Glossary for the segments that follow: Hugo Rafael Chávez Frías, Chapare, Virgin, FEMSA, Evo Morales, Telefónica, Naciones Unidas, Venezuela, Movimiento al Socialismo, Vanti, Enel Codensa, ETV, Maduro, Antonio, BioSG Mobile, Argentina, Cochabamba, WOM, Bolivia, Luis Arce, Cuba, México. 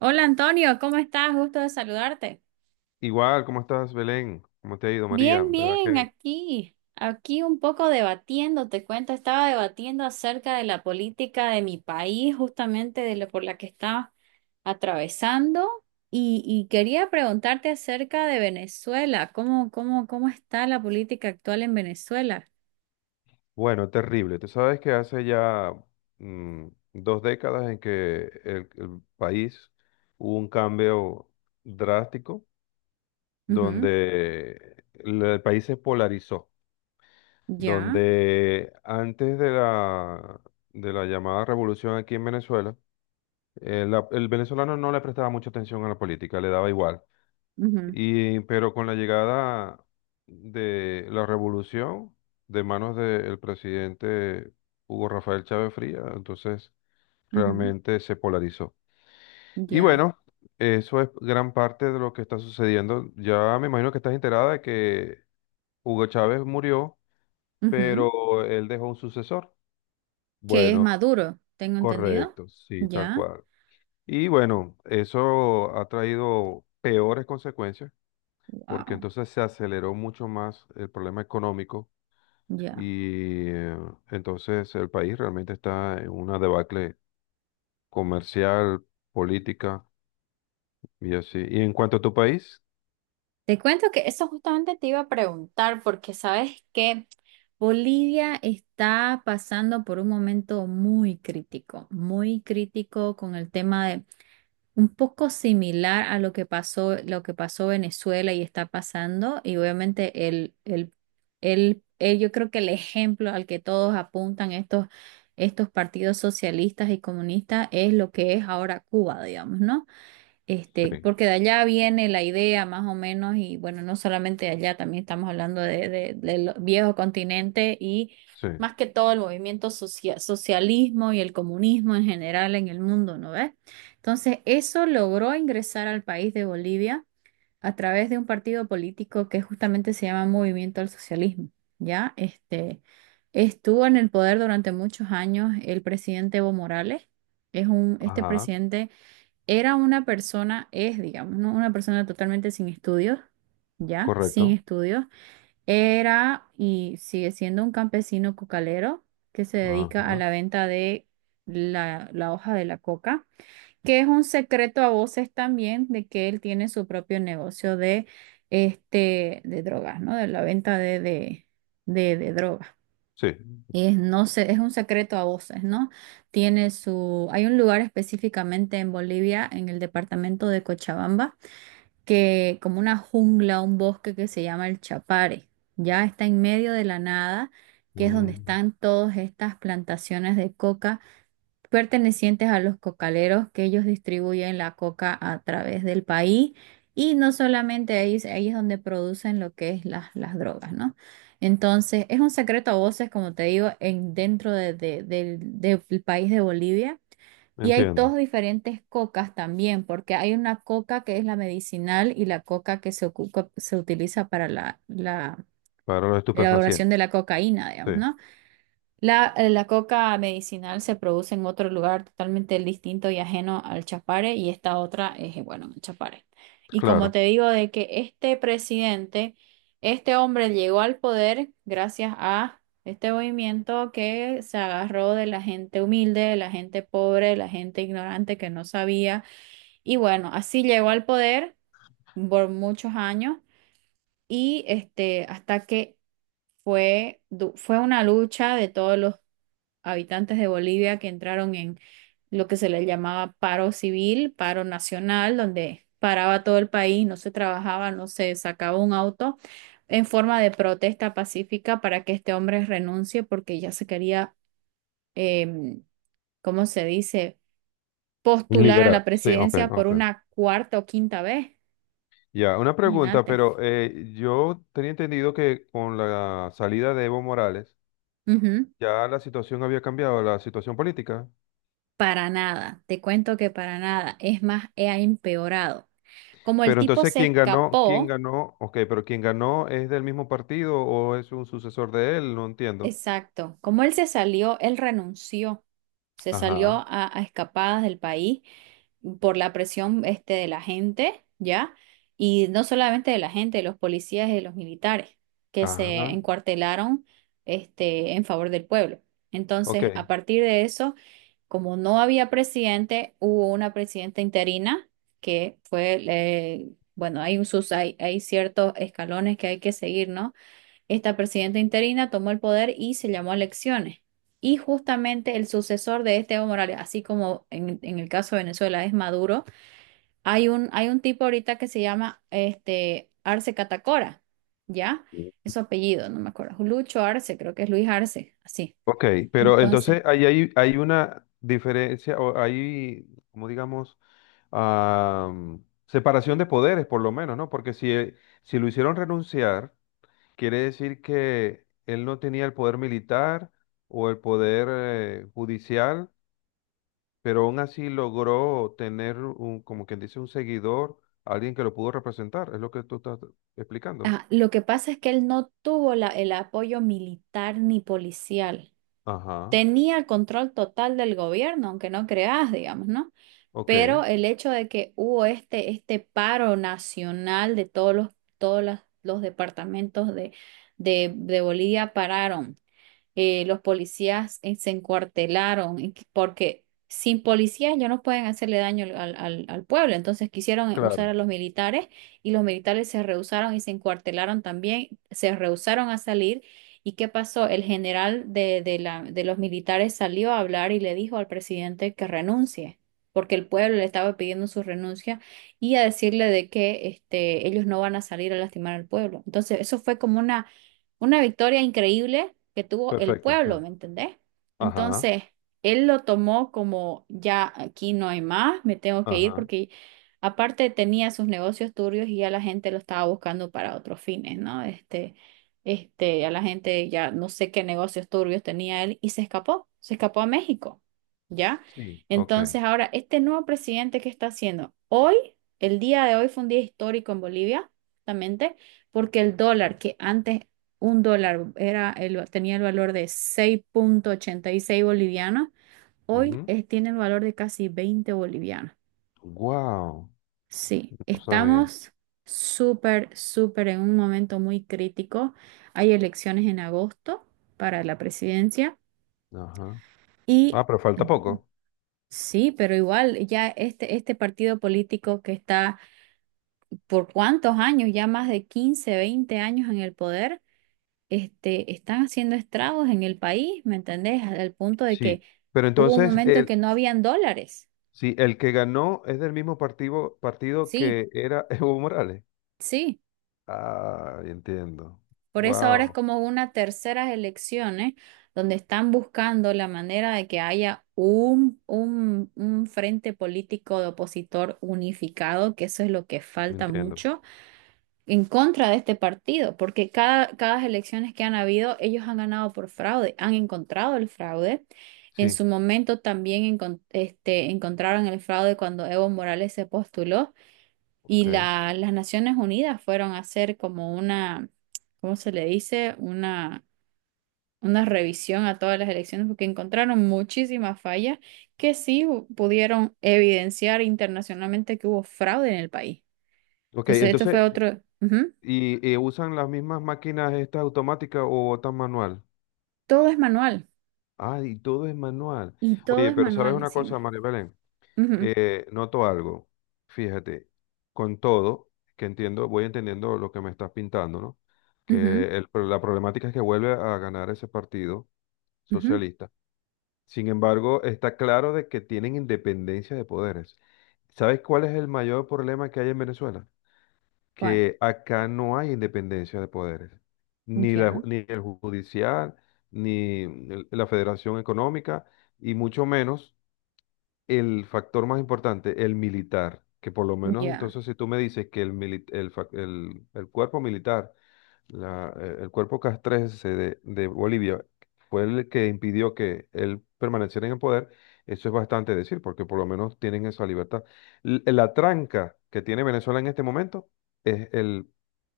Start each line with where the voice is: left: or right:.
right: Hola Antonio, ¿cómo estás? Gusto de saludarte.
left: Igual, ¿cómo estás, Belén? ¿Cómo te ha ido, María?
right: Bien,
left: ¿Verdad
right: bien,
left: que?
right: aquí un poco debatiendo, te cuento, estaba debatiendo acerca de la política de mi país, justamente de lo por la que estaba atravesando, y quería preguntarte acerca de Venezuela, ¿cómo está la política actual en Venezuela?
left: Bueno, terrible. Tú sabes que hace ya mm, dos décadas en que el país hubo un cambio drástico
right: Ujú.
left: donde el país se polarizó,
right: Ya.
left: donde antes de de la llamada revolución aquí en Venezuela, el venezolano no le prestaba mucha atención a la política, le daba igual.
right: Ujú.
left: Pero con la llegada de la revolución de manos del presidente Hugo Rafael Chávez Frías, entonces
right: Ujú.
left: realmente se polarizó. Y
right: Ya.
left: bueno, eso es gran parte de lo que está sucediendo. Ya me imagino que estás enterada de que Hugo Chávez murió,
right: Ujú.
left: pero él dejó un sucesor.
right: Que es
left: Bueno,
right: Maduro, tengo entendido.
left: correcto, sí, tal
right: Ya.
left: cual. Y bueno, eso ha traído peores consecuencias porque
right: Wow.
left: entonces se aceleró mucho más el problema económico
right: Ya.
left: y entonces el país realmente está en una debacle comercial, política y así. ¿Y en cuanto a tu país?
right: Te cuento que eso justamente te iba a preguntar porque sabes que Bolivia está pasando por un momento muy crítico con el tema de un poco similar a lo que pasó Venezuela y está pasando y obviamente yo creo que el ejemplo al que todos apuntan estos partidos socialistas y comunistas es lo que es ahora Cuba, digamos, ¿no?
left: Sí,
right: Porque de allá viene la idea más o menos, y bueno, no solamente de allá, también estamos hablando del viejo continente y
left: sí,
right: más que todo el movimiento socialismo y el comunismo en general en el mundo, ¿no ves? Entonces, eso logró ingresar al país de Bolivia a través de un partido político que justamente se llama Movimiento al Socialismo, ¿ya? Estuvo en el poder durante muchos años el presidente Evo Morales. Este
left: ajá,
right: presidente era una persona, es, digamos, ¿no? Una persona totalmente sin estudios, ya, sin
left: correcto,
right: estudios. Era y sigue siendo un campesino cocalero que se dedica a
left: ajá,
right: la venta de la hoja de la coca, que es un secreto a voces también de que él tiene su propio negocio de drogas, ¿no? De la venta de drogas.
left: sí,
right: Y es, no sé, es un secreto a voces, ¿no? Hay un lugar específicamente en Bolivia, en el departamento de Cochabamba, que como una jungla, un bosque que se llama el Chapare, ya está en medio de la nada, que es donde
left: mm,
right: están todas estas plantaciones de coca pertenecientes a los cocaleros que ellos distribuyen la coca a través del país y no solamente ahí es donde producen lo que es las drogas, ¿no? Entonces, es un secreto a voces, como te digo, dentro del país de Bolivia. Y hay
left: entiendo,
right: dos diferentes cocas también, porque hay una coca que es la medicinal y la coca que se utiliza para la
left: para los
right: elaboración
left: estupefacientes,
right: de la cocaína,
left: sí,
right: digamos, ¿no? La coca medicinal se produce en otro lugar totalmente distinto y ajeno al Chapare, y esta otra es, bueno, en el Chapare. Y como
left: claro.
right: te digo, de que este presidente, este hombre llegó al poder gracias a este movimiento que se agarró de la gente humilde, de la gente pobre, de la gente ignorante que no sabía. Y bueno, así llegó al poder por muchos años y hasta que fue una lucha de todos los habitantes de Bolivia que entraron en lo que se les llamaba paro civil, paro nacional, donde paraba todo el país, no se trabajaba, no se sacaba un auto, en forma de protesta pacífica para que este hombre renuncie porque ya se quería, em, ¿cómo se dice?, postular a
left: Liberar,
right: la
left: sí, ok,
right: presidencia por
left: ok.
right: una cuarta o quinta vez.
left: Ya, una pregunta,
right: Imagínate.
left: pero yo tenía entendido que con la salida de Evo Morales,
right: Ujú.
left: ya la situación había cambiado, la situación política.
right: Para nada, te cuento que para nada, es más, ha empeorado. Como el
left: Pero
right: tipo
left: entonces,
right: se
left: ¿quién ganó? ¿Quién
right: escapó.
left: ganó? Ok, pero ¿quién ganó es del mismo partido o es un sucesor de él? No entiendo.
right: Exacto. Como él se salió, él renunció, se salió
left: Ajá,
right: a escapadas del país por la presión de la gente, ¿ya? Y no solamente de la gente, de los policías y de los militares que se
left: ajá,
right: encuartelaron en favor del pueblo.
left: ok.
right: Entonces, a partir de eso, como no había presidente, hubo una presidenta interina que fue, bueno, hay ciertos escalones que hay que seguir, ¿no? Esta presidenta interina tomó el poder y se llamó a elecciones. Y justamente el sucesor de este Evo Morales, así como en el caso de Venezuela es Maduro, hay un tipo ahorita que se llama Arce Catacora, ¿ya? Es su apellido, no me acuerdo. Lucho Arce, creo que es Luis Arce, así.
left: Ok, pero
right: Entonces,
left: entonces ahí hay, hay una diferencia, o hay, como digamos, am, separación de poderes por lo menos, ¿no? Porque si, si lo hicieron renunciar, quiere decir que él no tenía el poder militar o el poder judicial, pero aún así logró tener un, como quien dice, un seguidor, alguien que lo pudo representar, es lo que tú estás explicando.
right: ajá, lo que pasa es que él no tuvo el apoyo militar ni policial.
left: Ajá,
right: Tenía el control total del gobierno, aunque no creas, digamos, ¿no?
left: ok,
right: Pero el hecho de que hubo este paro nacional de todos los, todos las- los departamentos de Bolivia pararon los policías, se encuartelaron, porque sin policías ya no pueden hacerle daño al pueblo. Entonces quisieron,
left: claro,
right: usar a los militares y los militares se rehusaron y se encuartelaron también, se rehusaron a salir. ¿Y qué pasó? El general de los militares salió a hablar y le dijo al presidente que renuncie, porque el pueblo le estaba pidiendo su renuncia y a decirle de que ellos no van a salir a lastimar al pueblo. Entonces, eso fue como una victoria increíble que tuvo el
left: perfecto, sí.
right: pueblo, ¿me entendés?
left: Ajá,
right: Entonces, él lo tomó como ya aquí no hay más, me tengo que ir
left: ajá,
right: porque aparte tenía sus negocios turbios y ya la gente lo estaba buscando para otros fines, ¿no? Ya la gente ya no sé qué negocios turbios tenía él y se escapó a México, ¿ya?
left: sí, ok.
right: Entonces, ahora, este nuevo presidente, ¿qué está haciendo? Hoy, el día de hoy fue un día histórico en Bolivia, justamente, porque el dólar que antes un dólar tenía el valor de 6,86 bolivianos, hoy tiene el valor de casi 20 bolivianos.
left: Wow,
right: Sí,
left: no sabía.
right: estamos súper, súper en un momento muy crítico. Hay elecciones en agosto para la presidencia
left: Ajá.
right: y,
left: Ah, pero falta poco.
right: sí, pero igual ya este partido político que está por cuántos años, ya más de 15 20 años en el poder. Están haciendo estragos en el país, ¿me entendés? Al punto de que
left: Sí, pero
right: hubo un
left: entonces,
right: momento en que
left: el,
right: no habían dólares.
left: sí, el que ganó es del mismo partido
right: Sí,
left: que era Evo Morales.
right: sí.
left: Ah, entiendo.
right: Por eso ahora es
left: Wow,
right: como una tercera elecciones donde están buscando la manera de que haya un frente político de opositor unificado, que eso es lo que falta
left: entiendo.
right: mucho en contra de este partido, porque cada elecciones que han habido, ellos han ganado por fraude, han encontrado el fraude. En
left: Sí,
right: su momento también encontraron el fraude cuando Evo Morales se postuló y
left: ok.
right: las Naciones Unidas fueron a hacer como una, ¿cómo se le dice? Una revisión a todas las elecciones porque encontraron muchísimas fallas que sí pudieron evidenciar internacionalmente que hubo fraude en el país.
left: Ok,
right: Entonces, esto
left: entonces
right: fue otro. Ujú.
left: y usan las mismas máquinas estas automáticas o botan manual.
right: Todo es manual.
left: Ah, y todo es manual.
right: Y todo
left: Oye,
right: es
left: pero ¿sabes
right: manual
left: una cosa,
right: encima.
left: María Belén?
right: Ujú,
left: Noto algo. Fíjate, con todo, que entiendo, voy entendiendo lo que me estás pintando, ¿no?
right: ujú,
left: Que la problemática es que vuelve a ganar ese partido
right: ujú.
left: socialista. Sin embargo, está claro de que tienen independencia de poderes. ¿Sabes cuál es el mayor problema que hay en Venezuela?
right: ¿Cuál?
left: Que acá no hay independencia de poderes, ni la
right: Ya,
left: ni el judicial, ni la Federación Económica, y mucho menos el factor más importante, el militar, que por lo menos
right: ya.
left: entonces si tú me dices que el cuerpo militar el cuerpo castrense de Bolivia fue el que impidió que él permaneciera en el poder, eso es bastante decir, porque por lo menos tienen esa libertad. La tranca que tiene Venezuela en este momento es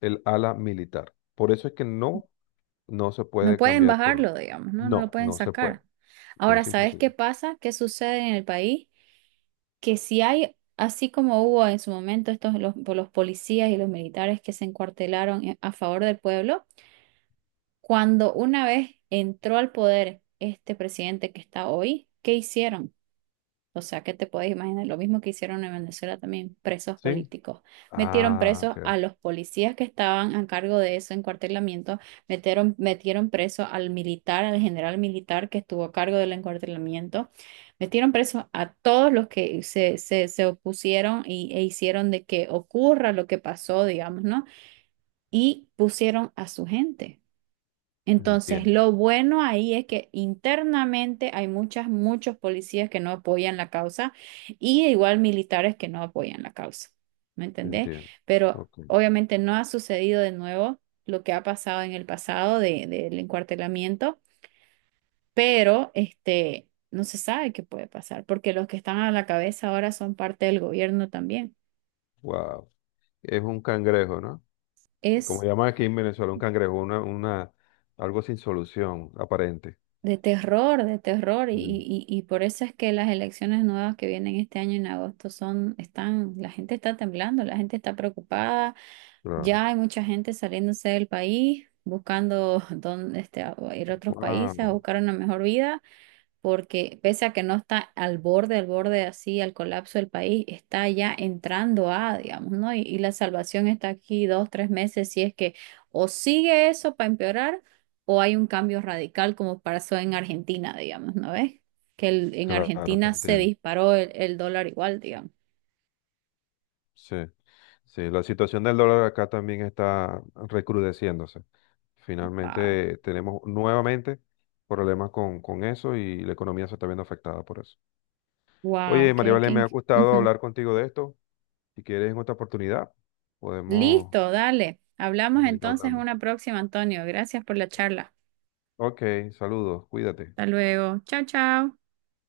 left: el ala militar. Por eso es que no, no se
right: No
left: puede
right: pueden
left: cambiar por...
right: bajarlo, digamos, ¿no? No lo
left: No,
right: pueden
left: no se puede.
right: sacar. Ahora,
left: Es
right: ¿sabes qué
left: imposible.
right: pasa? ¿Qué sucede en el país? Que si hay, así como hubo en su momento estos por los policías y los militares que se encuartelaron a favor del pueblo, cuando una vez entró al poder este presidente que está hoy, ¿qué hicieron? O sea que te puedes imaginar lo mismo que hicieron en Venezuela también, presos
left: ¿Sí?
right: políticos. Metieron
left: Ah,
right: presos
left: ok.
right: a los policías que estaban a cargo de eso encuartelamiento, metieron preso al militar, al general militar que estuvo a cargo del encuartelamiento, metieron presos a todos los que se opusieron y, e hicieron de que ocurra lo que pasó, digamos, ¿no? Y pusieron a su gente. Entonces,
left: Entiendo,
right: lo bueno ahí es que internamente hay muchos policías que no apoyan la causa y igual militares que no apoyan la causa. ¿Me entendés?
left: entiendo.
right: Pero
left: Ok.
right: obviamente no ha sucedido de nuevo lo que ha pasado en el pasado del encuartelamiento, pero no se sabe qué puede pasar porque los que están a la cabeza ahora son parte del gobierno también.
left: Wow. Es un cangrejo, ¿no? Como
right: Es
left: llaman aquí en Venezuela, un cangrejo, una, algo sin solución aparente.
right: De terror, y,
left: Sí,
right: y, y por eso es que las elecciones nuevas que vienen este año en agosto son, están, la gente está temblando, la gente está preocupada,
left: claro.
right: ya hay mucha gente saliéndose del país, buscando dónde, a ir a otros países a
left: Wow,
right: buscar una mejor vida, porque pese a que no está al borde así, al colapso del país, está ya entrando a, digamos, ¿no? Y la salvación está aquí 2, 3 meses, si es que o sigue eso para empeorar o hay un cambio radical como pasó en Argentina, digamos, ¿no ves? En
left: claro, te
right: Argentina se
left: entiendo.
right: disparó el dólar igual, digamos.
left: Sí, sí, la situación del dólar acá también está recrudeciéndose.
right: Wow,
left: Finalmente tenemos nuevamente problemas con eso y la economía se está viendo afectada por eso.
right: wow,
left: Oye, María Valen, me ha gustado
right: Ujú.
left: hablar contigo de esto. Si quieres en otra oportunidad, podemos
right: Listo, dale. Hablamos
left: seguir
right: entonces en
left: hablando.
right: una próxima, Antonio. Gracias por la charla.
left: Ok, saludos, cuídate.
right: Hasta luego. Chao, chao.